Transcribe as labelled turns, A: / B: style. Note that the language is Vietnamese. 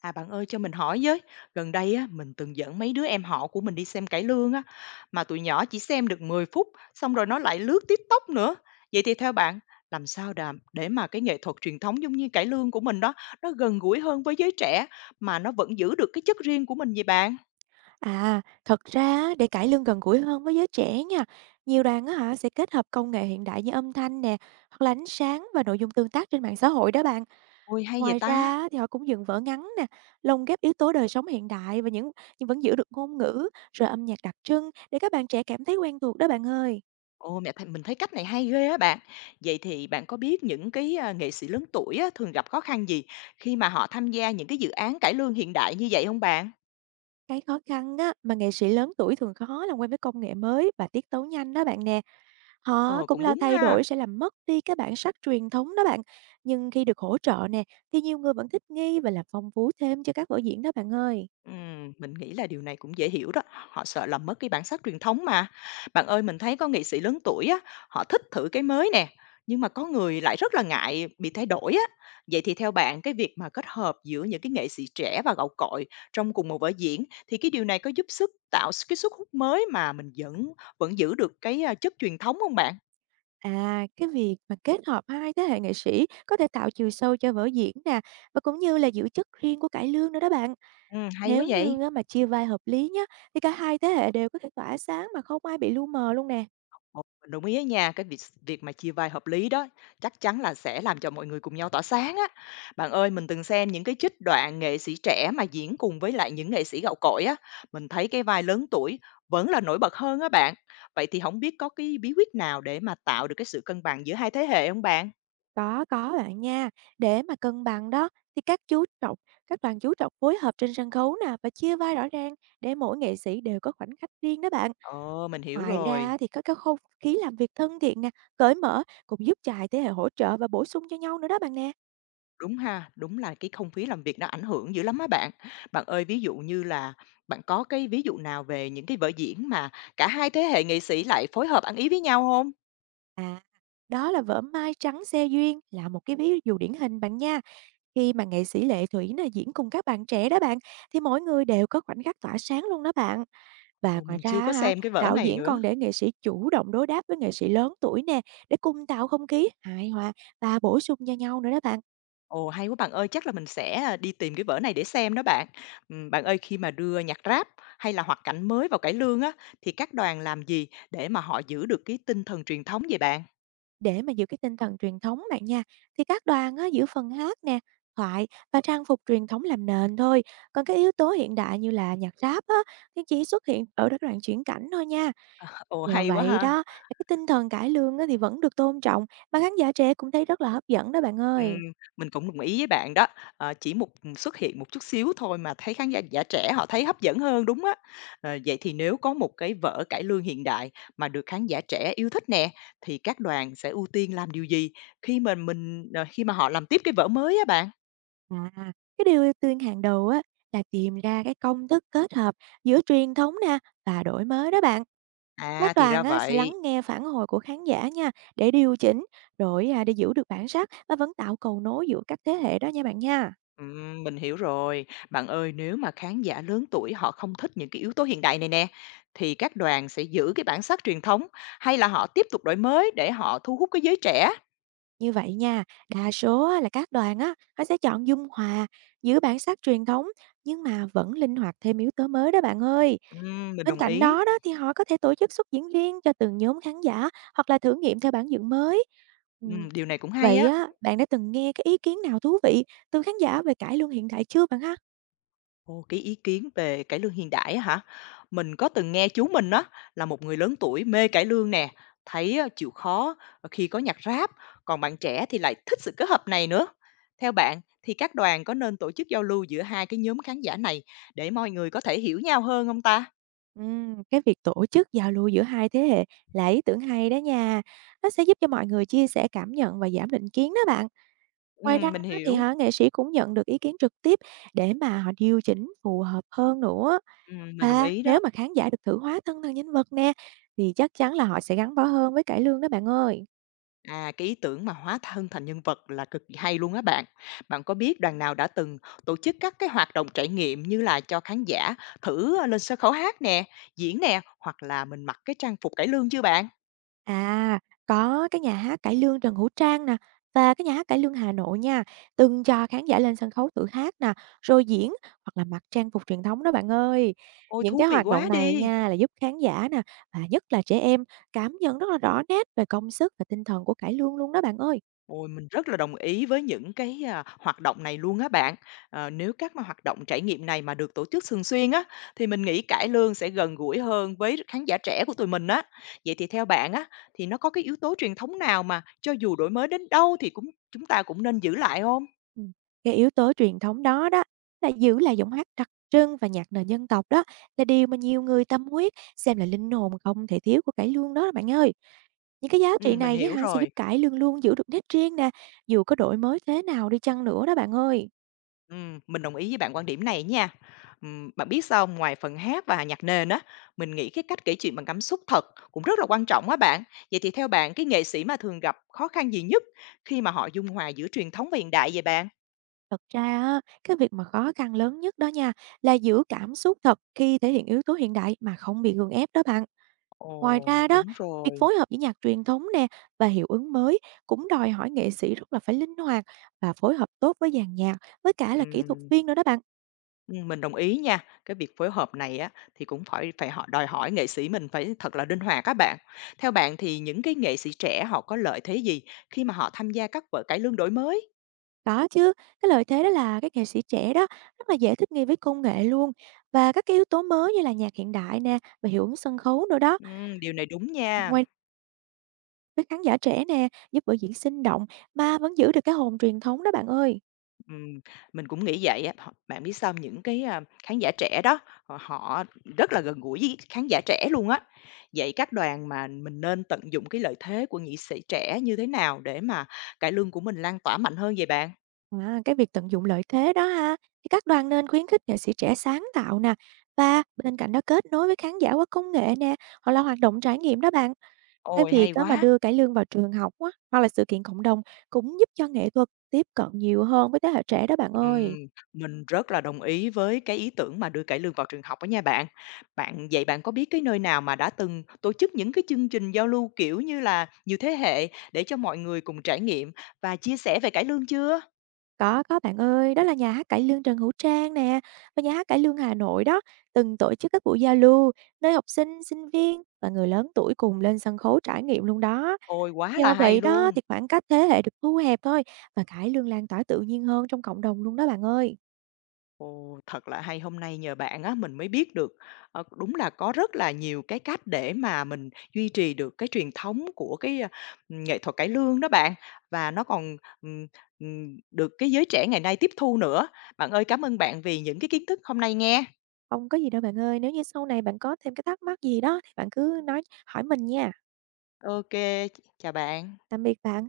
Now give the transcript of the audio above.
A: À bạn ơi cho mình hỏi với, gần đây á mình từng dẫn mấy đứa em họ của mình đi xem cải lương á mà tụi nhỏ chỉ xem được 10 phút xong rồi nó lại lướt TikTok nữa. Vậy thì theo bạn làm sao để mà cái nghệ thuật truyền thống giống như cải lương của mình đó nó gần gũi hơn với giới trẻ mà nó vẫn giữ được cái chất riêng của mình vậy bạn?
B: À, thật ra á, để cải lương gần gũi hơn với giới trẻ nha, nhiều đoàn á hả sẽ kết hợp công nghệ hiện đại như âm thanh nè, hoặc là ánh sáng và nội dung tương tác trên mạng xã hội đó bạn.
A: Ôi hay vậy
B: Ngoài ra
A: ta.
B: á, thì họ cũng dựng vở ngắn nè, lồng ghép yếu tố đời sống hiện đại và nhưng vẫn giữ được ngôn ngữ rồi âm nhạc đặc trưng để các bạn trẻ cảm thấy quen thuộc đó bạn ơi.
A: Ôi mẹ mình thấy cách này hay ghê á bạn. Vậy thì bạn có biết những cái à, nghệ sĩ lớn tuổi á, thường gặp khó khăn gì khi mà họ tham gia những cái dự án cải lương hiện đại như vậy không bạn?
B: Cái khó khăn á mà nghệ sĩ lớn tuổi thường khó làm quen với công nghệ mới và tiết tấu nhanh đó bạn nè. Họ
A: Ờ
B: cũng
A: cũng
B: lo
A: đúng
B: thay
A: ha.
B: đổi sẽ làm mất đi cái bản sắc truyền thống đó bạn. Nhưng khi được hỗ trợ nè, thì nhiều người vẫn thích nghi và làm phong phú thêm cho các vở diễn đó bạn ơi.
A: Mình nghĩ là điều này cũng dễ hiểu đó, họ sợ làm mất cái bản sắc truyền thống mà. Bạn ơi, mình thấy có nghệ sĩ lớn tuổi á, họ thích thử cái mới nè, nhưng mà có người lại rất là ngại bị thay đổi á. Vậy thì theo bạn cái việc mà kết hợp giữa những cái nghệ sĩ trẻ và gạo cội trong cùng một vở diễn thì cái điều này có giúp sức tạo cái sức hút mới mà mình vẫn vẫn giữ được cái à, chất truyền thống không bạn?
B: À, cái việc mà kết hợp hai thế hệ nghệ sĩ có thể tạo chiều sâu cho vở diễn nè, và cũng như là giữ chất riêng của cải lương nữa đó bạn.
A: Ừ, hay quá
B: Nếu
A: vậy.
B: như á, mà chia vai hợp lý nhá, thì cả hai thế hệ đều có thể tỏa sáng mà không ai bị lu mờ luôn nè.
A: Ồ, mình đồng ý á nha, cái việc việc mà chia vai hợp lý đó, chắc chắn là sẽ làm cho mọi người cùng nhau tỏa sáng á. Bạn ơi, mình từng xem những cái trích đoạn nghệ sĩ trẻ mà diễn cùng với lại những nghệ sĩ gạo cội á, mình thấy cái vai lớn tuổi vẫn là nổi bật hơn á bạn. Vậy thì không biết có cái bí quyết nào để mà tạo được cái sự cân bằng giữa hai thế hệ không bạn?
B: Có bạn nha. Để mà cân bằng đó thì các đoàn chú trọng phối hợp trên sân khấu nè và chia vai rõ ràng để mỗi nghệ sĩ đều có khoảnh khắc riêng đó bạn.
A: Ờ, mình hiểu
B: Ngoài
A: rồi.
B: ra thì có cái không khí làm việc thân thiện nè, cởi mở cũng giúp cho hai thế hệ hỗ trợ và bổ sung cho nhau nữa đó bạn nè.
A: Đúng ha, đúng là cái không khí làm việc nó ảnh hưởng dữ lắm á bạn. Bạn ơi, ví dụ như là bạn có cái ví dụ nào về những cái vở diễn mà cả hai thế hệ nghệ sĩ lại phối hợp ăn ý với nhau không?
B: À, đó là vở Mai Trắng Xe Duyên là một cái ví dụ điển hình bạn nha. Khi mà nghệ sĩ Lệ Thủy nè diễn cùng các bạn trẻ đó bạn thì mỗi người đều có khoảnh khắc tỏa sáng luôn đó bạn. Và
A: Ồ,
B: ngoài
A: mình chưa
B: ra á
A: có
B: hả,
A: xem cái vở
B: đạo
A: này
B: diễn
A: nữa.
B: còn để nghệ sĩ chủ động đối đáp với nghệ sĩ lớn tuổi nè, để cùng tạo không khí hài hòa và bổ sung cho nhau nữa đó bạn.
A: Ồ, hay quá bạn ơi, chắc là mình sẽ, à, đi tìm cái vở này để xem đó bạn. Bạn ơi, khi mà đưa nhạc Rap hay là hoạt cảnh mới vào cải lương á, thì các đoàn làm gì để mà họ giữ được cái tinh thần truyền thống vậy bạn?
B: Để mà giữ cái tinh thần truyền thống bạn nha, thì các đoàn á, giữ phần hát nè, thoại và trang phục truyền thống làm nền thôi. Còn cái yếu tố hiện đại như là nhạc rap á, thì chỉ xuất hiện ở các đoạn chuyển cảnh thôi nha.
A: Ồ,
B: Nhờ
A: hay quá
B: vậy
A: ha!
B: đó, cái tinh thần cải lương á, thì vẫn được tôn trọng, mà khán giả trẻ cũng thấy rất là hấp dẫn đó bạn
A: Ừm,
B: ơi.
A: mình cũng đồng ý với bạn đó, ờ, chỉ một xuất hiện một chút xíu thôi mà thấy khán giả giả trẻ họ thấy hấp dẫn hơn, đúng á. Ờ, vậy thì nếu có một cái vở cải lương hiện đại mà được khán giả trẻ yêu thích nè, thì các đoàn sẽ ưu tiên làm điều gì khi mà khi mà họ làm tiếp cái vở mới á bạn?
B: À, cái điều ưu tiên hàng đầu á là tìm ra cái công thức kết hợp giữa truyền thống nè và đổi mới đó bạn. Các
A: À, thì ra
B: đoàn á, sẽ
A: vậy.
B: lắng nghe phản hồi của khán giả nha để điều chỉnh rồi à, để giữ được bản sắc và vẫn tạo cầu nối giữa các thế hệ đó nha bạn nha.
A: Mình hiểu rồi. Bạn ơi, nếu mà khán giả lớn tuổi họ không thích những cái yếu tố hiện đại này nè, thì các đoàn sẽ giữ cái bản sắc truyền thống hay là họ tiếp tục đổi mới để họ thu hút cái giới trẻ?
B: Như vậy nha, đa số á là các đoàn á, nó sẽ chọn dung hòa, giữ bản sắc truyền thống nhưng mà vẫn linh hoạt thêm yếu tố mới đó bạn ơi.
A: Mình
B: Bên
A: đồng
B: cạnh
A: ý.
B: đó đó thì họ có thể tổ chức xuất diễn riêng cho từng nhóm khán giả hoặc là thử nghiệm theo bản dựng mới. Ừm,
A: Điều này cũng hay
B: Vậy
A: á.
B: á, bạn đã từng nghe cái ý kiến nào thú vị từ khán giả về cải lương hiện đại chưa bạn ha?
A: Ồ, cái ý kiến về cải lương hiện đại á hả? Mình có từng nghe chú mình á là một người lớn tuổi mê cải lương nè, thấy á, chịu khó ờ, khi có nhạc rap, còn bạn trẻ thì lại thích sự kết hợp này nữa. Theo bạn thì các đoàn có nên tổ chức giao lưu giữa hai cái nhóm khán giả này để mọi người có thể hiểu nhau hơn không ta?
B: Cái việc tổ chức giao lưu giữa hai thế hệ là ý tưởng hay đó nha. Nó sẽ giúp cho mọi người chia sẻ cảm nhận và giảm định kiến đó bạn. Ngoài ra
A: Mình
B: á thì
A: hiểu.
B: hả, nghệ sĩ cũng nhận được ý kiến trực tiếp để mà họ điều chỉnh phù hợp hơn nữa.
A: Mình đồng
B: Và
A: ý
B: nếu
A: đó.
B: mà khán giả được thử hóa thân thành nhân vật nè, thì chắc chắn là họ sẽ gắn bó hơn với cải lương đó bạn ơi.
A: À, cái ý tưởng mà hóa thân thành nhân vật là cực kỳ hay luôn á bạn. Bạn có biết đoàn nào đã từng tổ chức các cái hoạt động trải nghiệm như là cho khán giả thử ờ, lên sân khấu hát nè, diễn nè, hoặc là mình mặc cái trang phục cải lương chưa bạn?
B: À, có cái nhà hát cải lương Trần Hữu Trang nè, và cái nhà hát cải lương Hà Nội nha, từng cho khán giả lên sân khấu tự hát nè, rồi diễn hoặc là mặc trang phục truyền thống đó bạn ơi.
A: Ôi
B: Những
A: thú
B: cái
A: vị
B: hoạt động
A: quá
B: này
A: đi.
B: nha là giúp khán giả nè, và nhất là trẻ em cảm nhận rất là rõ nét về công sức và tinh thần của cải lương luôn đó bạn ơi.
A: Ôi, mình rất là đồng ý với những cái, à, hoạt động này luôn á bạn. Ờ, nếu mà hoạt động trải nghiệm này mà được tổ chức thường xuyên á, thì mình nghĩ cải lương sẽ gần gũi hơn với khán giả trẻ của tụi mình á. Vậy thì theo bạn á, thì nó có cái yếu tố truyền thống nào mà cho dù đổi mới đến đâu thì chúng ta cũng nên giữ lại không?
B: Ừm, cái yếu tố truyền thống đó đó là giữ lại giọng hát đặc trưng và nhạc nền dân tộc đó là điều mà nhiều người tâm huyết xem là linh hồn không thể thiếu của cải lương đó bạn ơi. Những cái giá trị
A: Mình
B: này á
A: hiểu
B: hả sẽ giúp
A: rồi.
B: cải lương luôn giữ được nét riêng nè, dù có đổi mới thế nào đi chăng nữa đó bạn ơi.
A: Mình đồng ý với bạn quan điểm này nha. Bạn biết sao hông? Ngoài phần hát và nhạc nền á, mình nghĩ cái cách kể chuyện bằng cảm xúc thật cũng rất là quan trọng á bạn. Vậy thì theo bạn, cái nghệ sĩ mà thường gặp khó khăn gì nhất khi mà họ dung hòa giữa truyền thống và hiện đại vậy bạn?
B: Thật ra á, cái việc mà khó khăn lớn nhất đó nha là giữ cảm xúc thật khi thể hiện yếu tố hiện đại mà không bị gượng ép đó bạn. Ngoài
A: Ồ,
B: ra đó,
A: đúng
B: việc
A: rồi.
B: phối hợp giữa nhạc truyền thống nè và hiệu ứng mới cũng đòi hỏi nghệ sĩ rất là phải linh hoạt và phối hợp tốt với dàn nhạc, với cả là kỹ thuật
A: Ừm,
B: viên nữa đó bạn.
A: ừm, mình đồng ý nha. Cái việc phối hợp này á, thì cũng phải phải họ đòi hỏi nghệ sĩ mình phải thật là linh hoạt các bạn. Theo bạn thì những cái nghệ sĩ trẻ họ có lợi thế gì khi mà họ tham gia các vở cải lương đổi mới?
B: Có chứ, cái lợi thế đó là các nghệ sĩ trẻ đó rất là dễ thích nghi với công nghệ luôn và các cái yếu tố mới như là nhạc hiện đại nè và hiệu ứng sân khấu nữa đó.
A: Điều này đúng nha.
B: Ngoài với khán giả trẻ nè, giúp biểu diễn sinh động mà vẫn giữ được cái hồn truyền thống đó bạn ơi.
A: Ừm, mình cũng nghĩ vậy á. Bạn biết sao? Những cái, khán giả trẻ đó, họ họ rất là gần gũi với khán giả trẻ luôn á. Vậy các đoàn mà mình nên tận dụng cái lợi thế của nghệ sĩ trẻ như thế nào để mà cải lương của mình lan tỏa mạnh hơn vậy bạn?
B: À, cái việc tận dụng lợi thế đó ha, thì các đoàn nên khuyến khích nghệ sĩ trẻ sáng tạo nè và bên cạnh đó kết nối với khán giả qua công nghệ nè hoặc là hoạt động trải nghiệm đó bạn. Cái
A: Ôi,
B: việc
A: hay
B: á mà
A: quá!
B: đưa cải lương vào trường học á, hoặc là sự kiện cộng đồng cũng giúp cho nghệ thuật tiếp cận nhiều hơn với thế hệ trẻ đó bạn ơi.
A: Ừm, mình rất là đồng ý với cái ý tưởng mà đưa cải lương vào trường học á nha bạn. Bạn vậy bạn có biết cái nơi nào mà đã từng tổ chức những cái chương trình giao lưu, kiểu như là, nhiều thế hệ để cho mọi người cùng trải nghiệm và chia sẻ về cải lương chưa?
B: Có bạn ơi, đó là nhà hát cải lương Trần Hữu Trang nè và nhà hát cải lương Hà Nội đó từng tổ chức các buổi giao lưu nơi học sinh, sinh viên và người lớn tuổi cùng lên sân khấu trải nghiệm luôn đó.
A: Ôi, quá là
B: Nhờ
A: hay
B: vậy đó
A: luôn!
B: thì khoảng cách thế hệ được thu hẹp thôi và cải lương lan tỏa tự nhiên hơn trong cộng đồng luôn đó bạn ơi.
A: Ồ, thật là hay, hôm nay nhờ bạn á, mình mới biết được, ờ, đúng là có rất là nhiều cái cách để mà mình duy trì được cái truyền thống của cái, nghệ thuật cải lương đó bạn, và nó còn, ừm, được cái giới trẻ ngày nay tiếp thu nữa. Bạn ơi, cảm ơn bạn vì những cái kiến thức hôm nay nghe.
B: Không có gì đâu bạn ơi, nếu như sau này bạn có thêm cái thắc mắc gì đó thì bạn cứ nói hỏi mình nha.
A: OK, chào bạn.
B: Tạm biệt bạn.